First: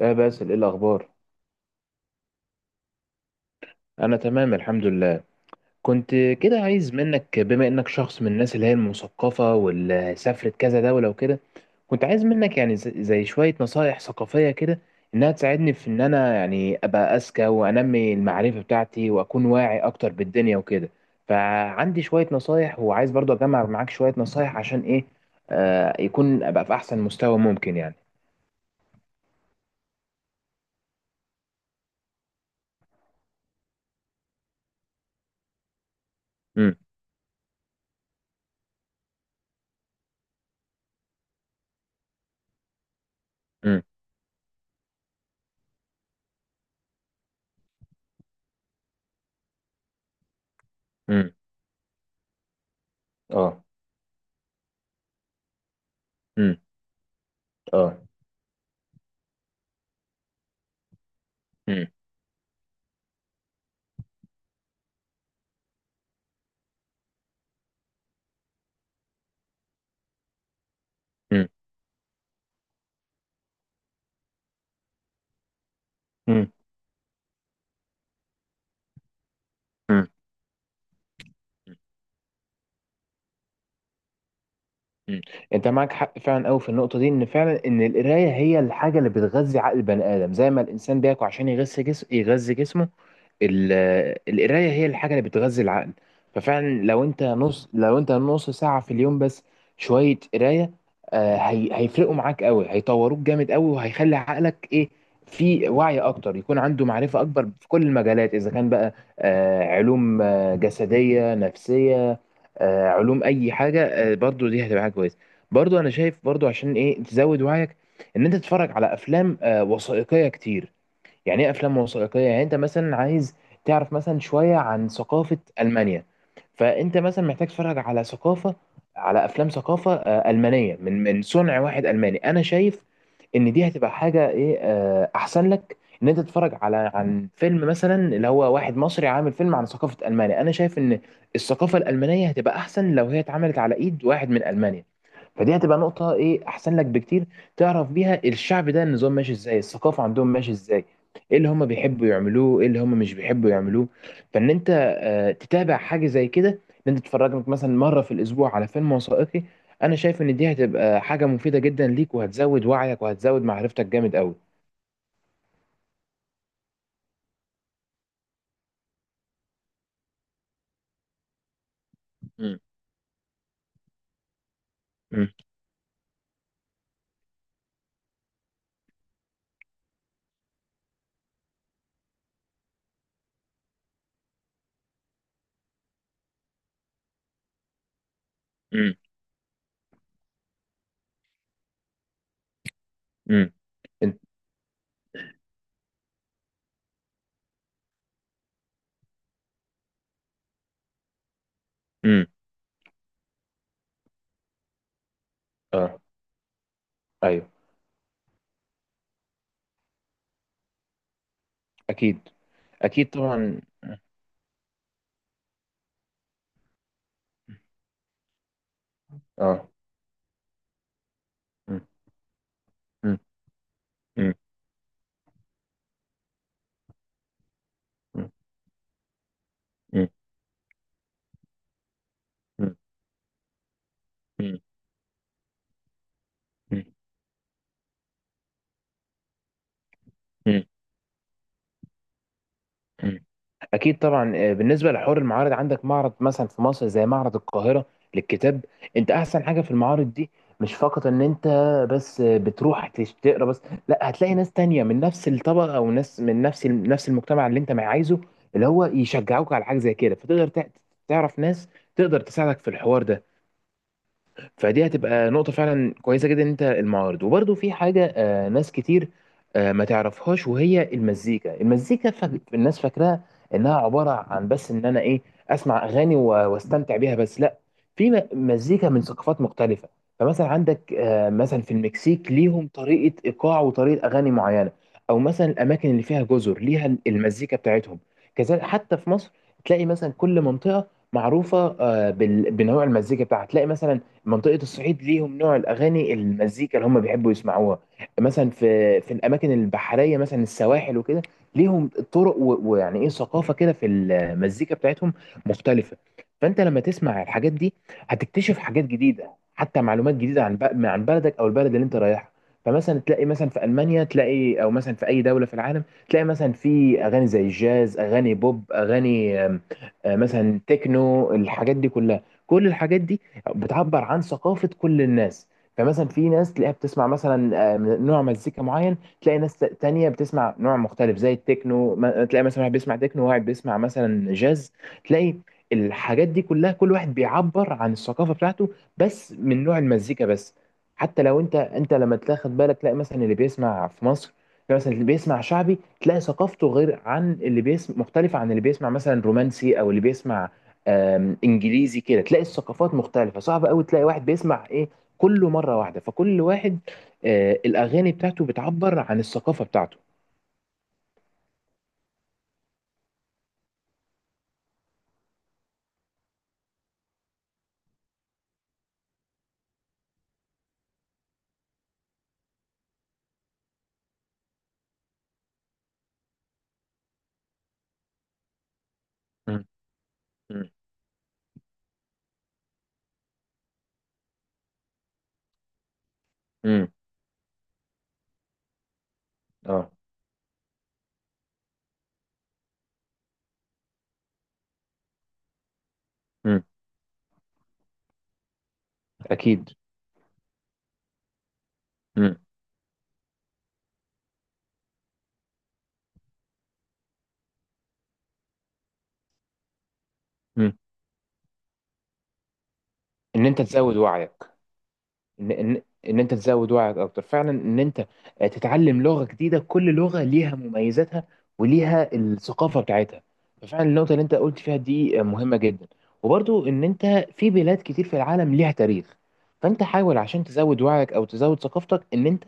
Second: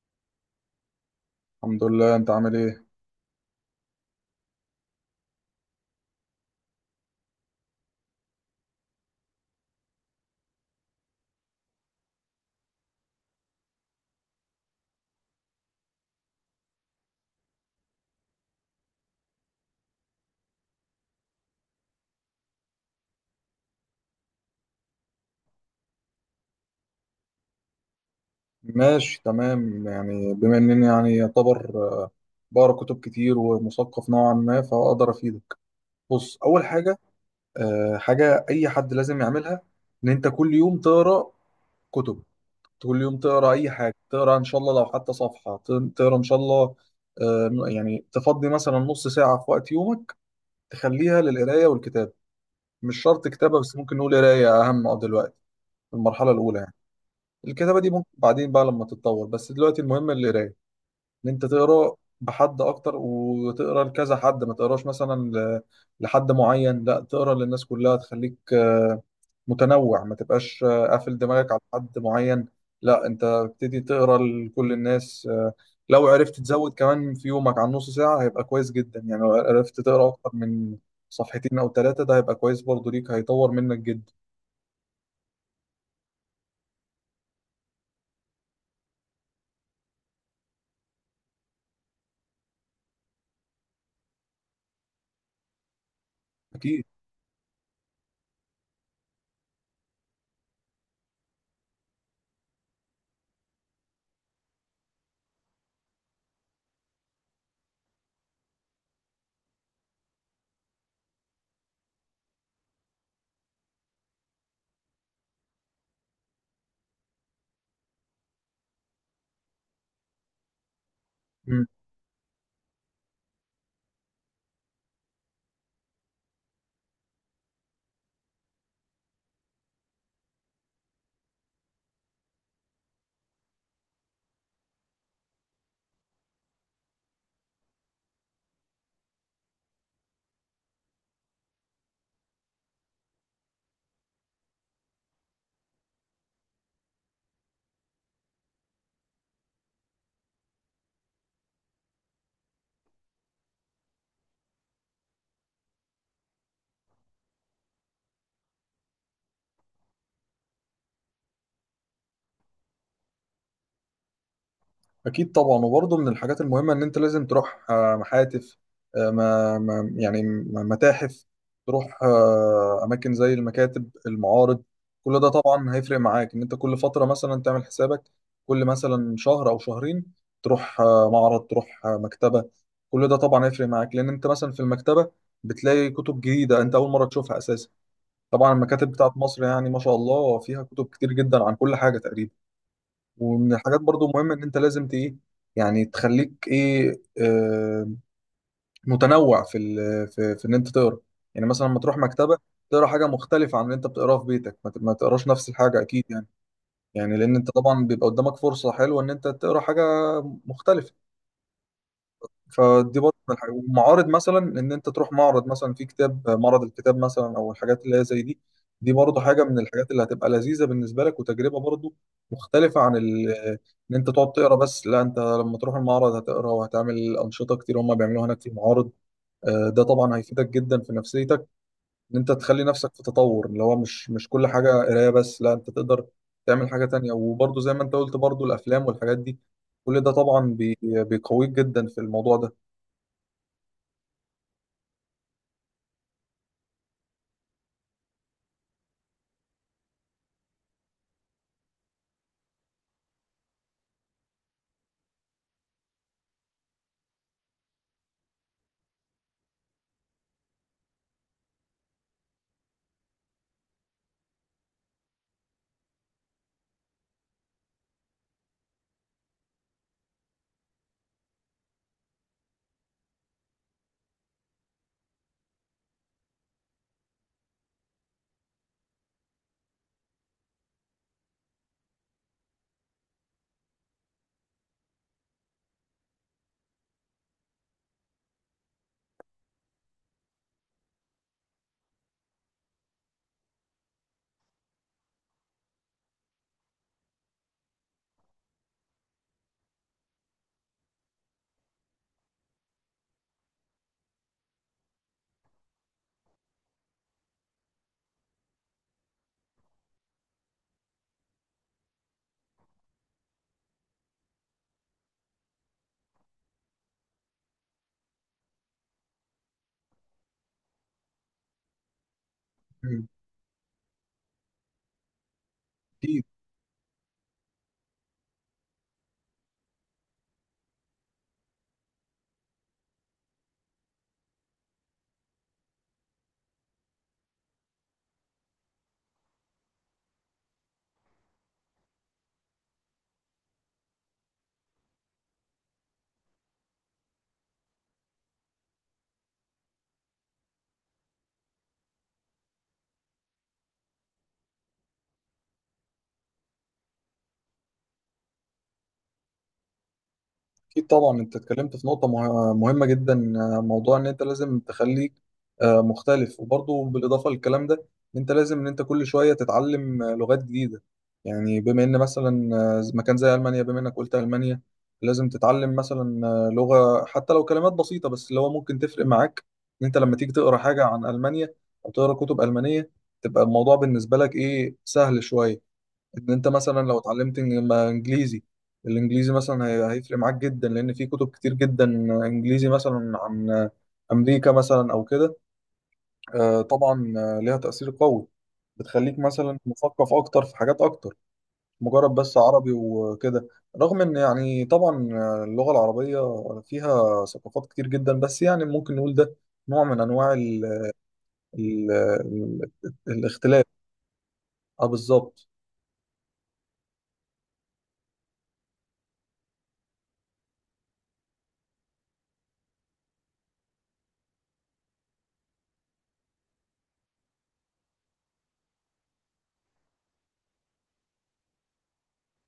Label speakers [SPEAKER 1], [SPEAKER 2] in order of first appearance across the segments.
[SPEAKER 1] يا باسل، ايه الاخبار؟
[SPEAKER 2] الحمد لله، انت عامل ايه؟
[SPEAKER 1] انا تمام، الحمد لله. كنت كده عايز منك، بما انك شخص من الناس اللي هي المثقفه واللي سافرت كذا دوله وكده، كنت عايز منك يعني زي شويه نصايح ثقافيه كده، انها تساعدني في ان انا يعني ابقى اذكى وانمي المعرفه بتاعتي واكون واعي اكتر بالدنيا وكده. فعندي شويه نصايح، وعايز برضه اجمع معاك شويه نصايح عشان ايه يكون ابقى في احسن مستوى ممكن يعني.
[SPEAKER 2] ماشي تمام، يعني بما انني يعني يعتبر بقرا كتب كتير ومثقف نوعا ما فاقدر افيدك. بص، اول
[SPEAKER 1] امم.
[SPEAKER 2] حاجه حاجه اي حد لازم يعملها ان انت كل يوم تقرا كتب، كل يوم تقرا اي
[SPEAKER 1] امم.
[SPEAKER 2] حاجه، تقرا ان شاء الله لو حتى صفحه تقرا ان شاء الله. يعني تفضي مثلا نص ساعه في وقت يومك تخليها
[SPEAKER 1] امم.
[SPEAKER 2] للقرايه والكتابه. مش شرط كتابه
[SPEAKER 1] اه.
[SPEAKER 2] بس، ممكن نقول قرايه اهم دلوقتي في المرحله
[SPEAKER 1] امم.
[SPEAKER 2] الاولى يعني. الكتابه دي
[SPEAKER 1] اه.
[SPEAKER 2] ممكن بعدين بقى لما تتطور، بس دلوقتي المهم القرايه، ان انت
[SPEAKER 1] امم.
[SPEAKER 2] تقرا بحد اكتر وتقرا لكذا حد، ما تقراش مثلا لحد معين، لا تقرا للناس كلها، تخليك متنوع، ما تبقاش قافل دماغك على حد معين. لا، انت ابتدي تقرا لكل الناس لو عرفت
[SPEAKER 1] امم.
[SPEAKER 2] تزود كمان في يومك عن نص ساعة هيبقى كويس جدا. يعني لو عرفت
[SPEAKER 1] امم.
[SPEAKER 2] تقرا اكتر من صفحتين او ثلاثة ده هيبقى كويس برضو ليك، هيطور منك جدا.
[SPEAKER 1] مم. انت معاك حق فعلا قوي في النقطه دي، ان فعلا ان القرايه هي الحاجه اللي بتغذي عقل البني ادم، زي ما الانسان بياكل عشان يغذي جسمه. ال- القرايه هي الحاجه اللي بتغذي العقل. ففعلا
[SPEAKER 2] اكيد.
[SPEAKER 1] لو انت نص ساعه في اليوم بس شويه قرايه، هي هيفرقوا معاك قوي، هيطوروك جامد قوي، وهيخلي عقلك ايه، في وعي اكتر، يكون عنده معرفه اكبر في كل المجالات. اذا كان بقى علوم جسديه نفسيه، علوم اي حاجه، برضو دي هتبقى حاجه كويسه. برضو انا شايف، برضو عشان ايه تزود وعيك، ان انت تتفرج على افلام وثائقيه كتير. يعني ايه افلام وثائقيه؟ يعني انت مثلا عايز تعرف مثلا شويه عن ثقافه المانيا، فانت مثلا محتاج تتفرج على ثقافه على افلام ثقافه المانيه، من صنع واحد الماني. انا شايف ان دي هتبقى حاجه ايه، احسن لك، ان انت تتفرج عن فيلم مثلا اللي هو واحد مصري عامل فيلم عن ثقافه المانيا. انا شايف ان الثقافه الالمانيه هتبقى احسن لو هي اتعملت على ايد واحد من المانيا. فدي هتبقى نقطه ايه، احسن لك بكتير، تعرف بيها الشعب ده، النظام ماشي ازاي، الثقافه عندهم ماشي ازاي، ايه اللي هم بيحبوا يعملوه، ايه اللي هم مش بيحبوا يعملوه. فان انت تتابع حاجه زي كده، ان انت تتفرج مثلا مره في الاسبوع على فيلم وثائقي، انا شايف ان دي هتبقى حاجه مفيده جدا ليك، وهتزود وعيك، وهتزود معرفتك جامد قوي.
[SPEAKER 2] طبعا، وبرضه من الحاجات المهمه ان انت لازم تروح آه، محاتف آه، ما ما- يعني م- متاحف، تروح
[SPEAKER 1] امم.
[SPEAKER 2] اماكن زي المكاتب، المعارض. كل ده
[SPEAKER 1] امم.
[SPEAKER 2] طبعا هيفرق معاك، ان انت كل فتره مثلا تعمل حسابك كل مثلا شهر او شهرين تروح معرض، تروح مكتبه. كل ده طبعا هيفرق معاك، لان انت مثلا في المكتبه بتلاقي كتب جديده انت اول مره تشوفها اساسا. طبعا المكاتب
[SPEAKER 1] امم.
[SPEAKER 2] بتاعت مصر يعني ما شاء الله فيها كتب كتير جدا عن كل حاجه تقريبا. ومن
[SPEAKER 1] امم.
[SPEAKER 2] الحاجات برضو
[SPEAKER 1] انت-
[SPEAKER 2] مهمة ان انت لازم ايه، يعني تخليك ايه، آه، متنوع في ان انت تقرا. يعني مثلا لما تروح
[SPEAKER 1] امم.
[SPEAKER 2] مكتبة تقرا حاجة مختلفة عن اللي انت بتقراه في بيتك، ما تقراش نفس الحاجة
[SPEAKER 1] اه.
[SPEAKER 2] اكيد يعني. يعني لان
[SPEAKER 1] ايوه.
[SPEAKER 2] انت طبعا بيبقى قدامك فرصة حلوة ان انت تقرا حاجة مختلفة.
[SPEAKER 1] اكيد.
[SPEAKER 2] فدي
[SPEAKER 1] اكيد
[SPEAKER 2] برضه من الحاجات،
[SPEAKER 1] طبعا.
[SPEAKER 2] ومعارض مثلا ان انت تروح معرض مثلا في كتاب، معرض الكتاب مثلا او الحاجات اللي هي زي دي. دي برضه حاجه من
[SPEAKER 1] اه.
[SPEAKER 2] الحاجات اللي هتبقى لذيذه بالنسبه لك، وتجربه
[SPEAKER 1] امم.
[SPEAKER 2] برضه مختلفه عن
[SPEAKER 1] امم.
[SPEAKER 2] ان انت تقعد تقرا بس. لا، انت لما تروح المعرض هتقرا وهتعمل انشطه كتير هم بيعملوها
[SPEAKER 1] امم.
[SPEAKER 2] هناك في المعارض. ده
[SPEAKER 1] امم.
[SPEAKER 2] طبعا هيفيدك جدا في نفسيتك، ان انت تخلي نفسك في تطور، اللي هو مش كل
[SPEAKER 1] امم.
[SPEAKER 2] حاجه قرايه بس، لا انت تقدر تعمل حاجه تانية. وبرضه زي ما انت قلت برضه الافلام والحاجات دي، كل ده طبعا
[SPEAKER 1] امم.
[SPEAKER 2] بيقويك جدا في الموضوع
[SPEAKER 1] مم. اكيد طبعا. بالنسبه لحوار المعارض، عندك معرض مثلا في مصر زي معرض القاهره للكتاب. انت احسن حاجه في المعارض دي، مش فقط ان انت بس بتروح تقرا بس، لا، هتلاقي ناس تانية من نفس الطبقه، او ناس من نفس نفس المجتمع اللي انت ما عايزه، اللي هو يشجعوك على حاجه زي كده، فتقدر تعرف ناس تقدر تساعدك في الحوار ده. فدي هتبقى نقطة فعلا كويسة جدا، ان انت المعارض. وبرده في حاجة ناس كتير ما تعرفهاش، وهي المزيكا. المزيكا الناس فاكراها انها عبارة عن بس ان انا ايه، اسمع اغاني واستمتع بيها بس، لا، في مزيكا من ثقافات مختلفة. فمثلا عندك مثلا في المكسيك ليهم طريقة ايقاع وطريقة اغاني معينة، او مثلا الاماكن اللي فيها جزر ليها المزيكا بتاعتهم. كذلك حتى في مصر تلاقي مثلا كل منطقة معروفة بنوع المزيكا بتاعها. تلاقي مثلا منطقة الصعيد ليهم نوع الأغاني، المزيكا اللي هم بيحبوا يسمعوها. مثلا في الأماكن البحرية مثلا، السواحل وكده، ليهم طرق ويعني إيه ثقافة كده في المزيكا بتاعتهم مختلفة. فأنت لما تسمع الحاجات دي، هتكتشف حاجات جديدة، حتى معلومات جديدة عن عن بلدك أو البلد اللي أنت رايحها. فمثلا تلاقي مثلا في ألمانيا تلاقي، أو مثلا في أي دولة في العالم، تلاقي مثلا في أغاني زي الجاز، أغاني بوب، أغاني مثلا تكنو، الحاجات دي كلها، كل الحاجات
[SPEAKER 2] ده.
[SPEAKER 1] دي بتعبر عن ثقافة كل الناس. فمثلا
[SPEAKER 2] أكيد.
[SPEAKER 1] في ناس تلاقيها بتسمع مثلا من نوع مزيكا معين، تلاقي ناس تانية بتسمع نوع مختلف زي التكنو، تلاقي مثلا واحد بيسمع تكنو وواحد بيسمع مثلا جاز. تلاقي الحاجات دي كلها، كل واحد بيعبر عن الثقافة بتاعته بس من نوع المزيكا بس. حتى لو انت لما تاخد بالك، تلاقي مثلا اللي بيسمع في مصر، تلاقي مثلا اللي بيسمع شعبي، تلاقي ثقافته غير عن اللي بيسمع، مختلفة عن اللي بيسمع مثلا رومانسي، او اللي بيسمع انجليزي كده، تلاقي الثقافات مختلفه. صعب قوي تلاقي واحد بيسمع ايه كله مره واحده، فكل واحد الاغاني بتاعته بتعبر عن الثقافه بتاعته.
[SPEAKER 2] طبعا، أنت اتكلمت في نقطة مهمة جدا، موضوع إن أنت لازم تخليك مختلف. وبرضه بالإضافة للكلام ده، إن أنت لازم، إن أنت كل شوية تتعلم لغات جديدة. يعني بما إن مثلا مكان زي ألمانيا، بما إنك قلت ألمانيا، لازم تتعلم مثلا لغة، حتى لو كلمات بسيطة بس، اللي هو ممكن تفرق معاك
[SPEAKER 1] مم.
[SPEAKER 2] إن أنت لما تيجي تقرأ
[SPEAKER 1] مم.
[SPEAKER 2] حاجة عن ألمانيا أو تقرأ كتب ألمانية، تبقى الموضوع بالنسبة لك إيه، سهل شوية. ان انت مثلا
[SPEAKER 1] مم.
[SPEAKER 2] لو اتعلمت إن- ما انجليزي، الانجليزي مثلا
[SPEAKER 1] اه.
[SPEAKER 2] هيفرق معاك جدا، لان في كتب كتير جدا انجليزي مثلا عن امريكا مثلا او كده.
[SPEAKER 1] مم.
[SPEAKER 2] طبعا ليها تأثير قوي، بتخليك مثلا
[SPEAKER 1] اكيد.
[SPEAKER 2] مثقف اكتر في حاجات اكتر، مجرد
[SPEAKER 1] مم.
[SPEAKER 2] بس عربي وكده. رغم ان يعني طبعا اللغة العربية فيها ثقافات كتير جدا، بس يعني ممكن نقول ده نوع من انواع ال
[SPEAKER 1] مم.
[SPEAKER 2] ال ال
[SPEAKER 1] ان انت
[SPEAKER 2] الاختلاف.
[SPEAKER 1] تزود وعيك.
[SPEAKER 2] اه بالظبط.
[SPEAKER 1] ان ان ان انت تزود وعيك اكتر فعلا، ان انت تتعلم لغه جديده، كل لغه ليها مميزاتها وليها الثقافه بتاعتها. ففعلا النقطه اللي انت قلت فيها دي مهمه جدا. وبرضو ان انت، في بلاد كتير في العالم ليها تاريخ، فانت حاول عشان تزود وعيك او تزود ثقافتك، ان انت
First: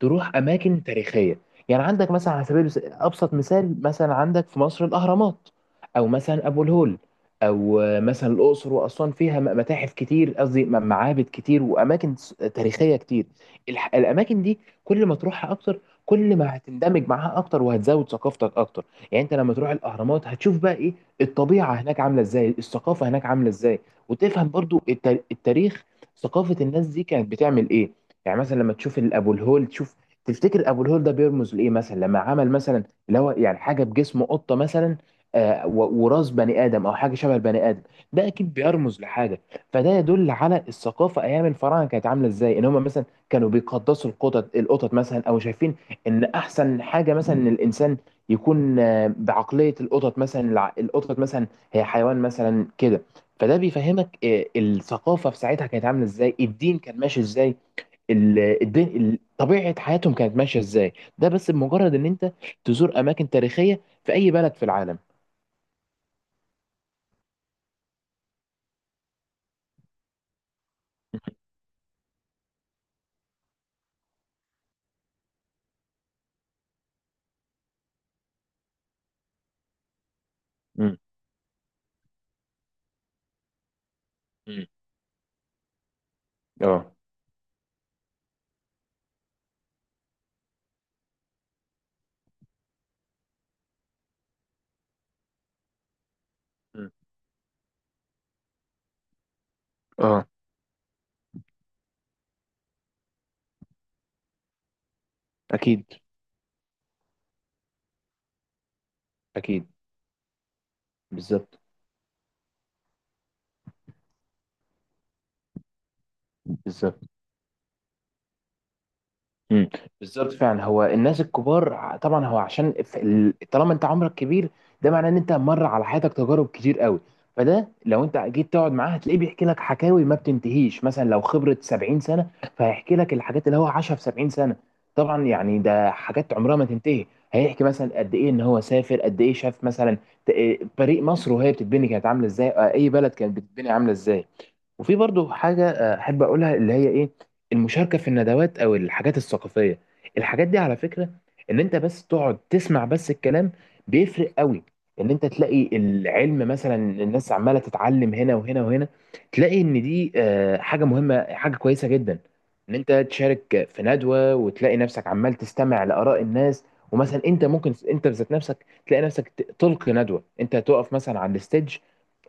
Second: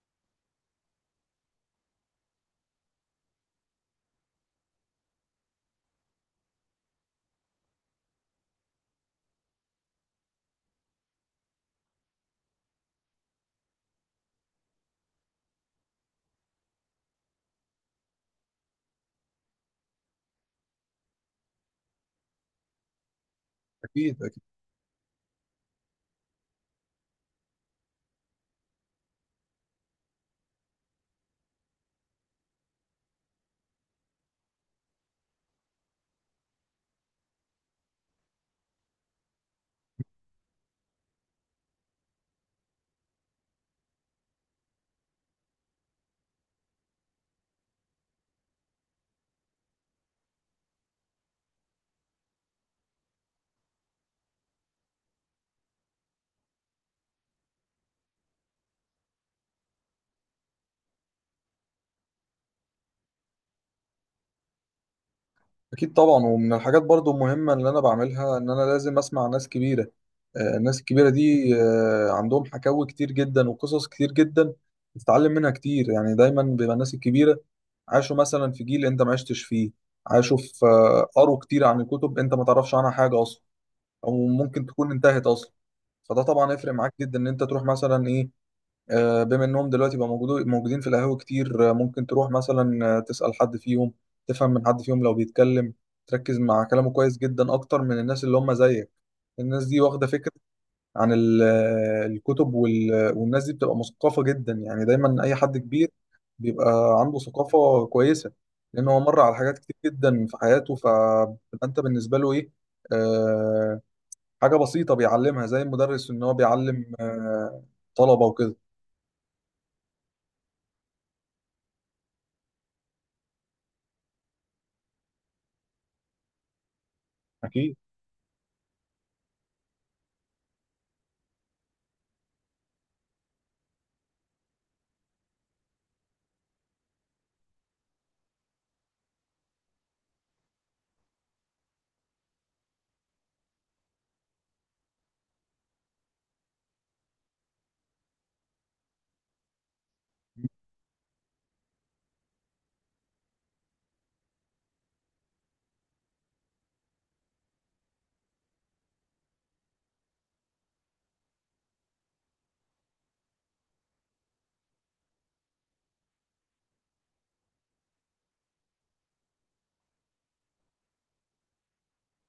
[SPEAKER 1] تروح اماكن تاريخيه. يعني عندك مثلا ابسط مثال، مثلا عندك في مصر الاهرامات، او مثلا ابو الهول، او مثلا الاقصر واسوان فيها متاحف كتير، قصدي معابد كتير، واماكن تاريخيه كتير. الاماكن دي، كل ما تروحها اكتر، كل ما هتندمج معاها اكتر وهتزود ثقافتك اكتر. يعني انت لما تروح الاهرامات هتشوف بقى ايه، الطبيعه هناك عامله ازاي، الثقافه هناك عامله ازاي،
[SPEAKER 2] اكيد.
[SPEAKER 1] وتفهم برضو التاريخ، ثقافه الناس دي كانت بتعمل ايه. يعني مثلا لما تشوف ابو الهول، تفتكر ابو الهول ده بيرمز لايه. مثلا لما عمل مثلا اللي هو يعني حاجه بجسم قطه مثلا، وراس بني ادم او حاجه شبه البني ادم، ده اكيد بيرمز لحاجه. فده يدل على الثقافه ايام الفراعنه كانت عامله ازاي. ان هم مثلا كانوا بيقدسوا القطط، القطط مثلا، او شايفين ان احسن حاجه مثلا ان الانسان يكون بعقليه القطط مثلا. القطط مثلا هي حيوان مثلا كده. فده بيفهمك الثقافه في ساعتها كانت عامله ازاي، الدين كان ماشي ازاي، طبيعة حياتهم كانت ماشية ازاي. ده بس بمجرد ان انت تزور اماكن تاريخية في اي بلد في العالم.
[SPEAKER 2] أكيد طبعا، ومن الحاجات برضو المهمة اللي أنا بعملها إن أنا لازم أسمع ناس كبيرة. الناس الكبيرة دي عندهم حكاوي كتير جدا وقصص كتير جدا بتتعلم منها كتير. يعني دايما بيبقى الناس الكبيرة عاشوا مثلا في جيل أنت ما عشتش فيه، عاشوا في
[SPEAKER 1] مم.
[SPEAKER 2] قروا كتير عن الكتب أنت ما تعرفش عنها حاجة أصلا، أو ممكن
[SPEAKER 1] مم.
[SPEAKER 2] تكون انتهت أصلا. فده طبعا يفرق معاك
[SPEAKER 1] اه.
[SPEAKER 2] جدا إن أنت تروح مثلا إيه، بما انهم دلوقتي بقى موجودين في القهاوي كتير. ممكن تروح مثلا تسأل حد فيهم، تفهم من حد فيهم لو بيتكلم، تركز مع كلامه
[SPEAKER 1] مم.
[SPEAKER 2] كويس جدا اكتر من الناس اللي هم زيك. الناس دي واخدة
[SPEAKER 1] اه.
[SPEAKER 2] فكرة عن الكتب والناس دي بتبقى مثقفة جدا. يعني دايما اي حد
[SPEAKER 1] اكيد.
[SPEAKER 2] كبير بيبقى عنده ثقافة كويسة، لان هو مر على حاجات
[SPEAKER 1] اكيد
[SPEAKER 2] كتير جدا في حياته.
[SPEAKER 1] بالظبط.
[SPEAKER 2] فانت بالنسبة له ايه، آه، حاجة بسيطة بيعلمها زي المدرس ان هو بيعلم
[SPEAKER 1] بالظبط.
[SPEAKER 2] طلبة وكده.
[SPEAKER 1] امم. بالظبط فعلا. هو الناس الكبار طبعا، هو طالما انت عمرك كبير، ده معناه ان انت مر على حياتك تجارب كتير قوي. فده
[SPEAKER 2] أكيد.
[SPEAKER 1] لو انت جيت تقعد معاه، هتلاقيه بيحكي لك حكاوي ما بتنتهيش. مثلا لو خبرة 70 سنة، فهيحكي لك الحاجات اللي هو عاشها في 70 سنة. طبعا يعني ده حاجات عمرها ما تنتهي. هيحكي مثلا قد ايه ان هو سافر، قد ايه شاف مثلا، ت- إيه، فريق مصر وهي بتتبني كانت عاملة ازاي، اي بلد كانت بتتبني عاملة ازاي. وفي برضو حاجة أحب أقولها، اللي هي إيه، المشاركة في الندوات أو الحاجات الثقافية. الحاجات دي على فكرة، إن أنت بس تقعد تسمع بس الكلام، بيفرق قوي. إن أنت تلاقي العلم مثلا، الناس عمالة تتعلم هنا وهنا وهنا، تلاقي إن دي حاجة مهمة، حاجة كويسة جدا. إن أنت تشارك في ندوة وتلاقي نفسك عمال تستمع لآراء الناس، ومثلا أنت ممكن أنت بذات نفسك تلاقي نفسك تلقي ندوة، أنت تقف مثلا على الستيج،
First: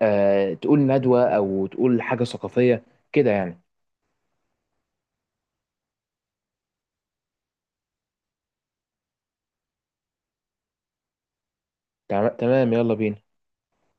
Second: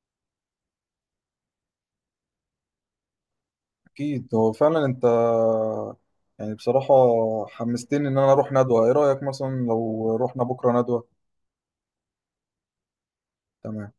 [SPEAKER 1] تقول ندوة أو تقول حاجة ثقافية كده يعني.
[SPEAKER 2] اكيد هو فعلا انت، يعني بصراحة حمستني ان انا اروح ندوة. ايه رأيك مثلا لو رحنا بكرة ندوة؟
[SPEAKER 1] تمام، يلا بينا.
[SPEAKER 2] تمام.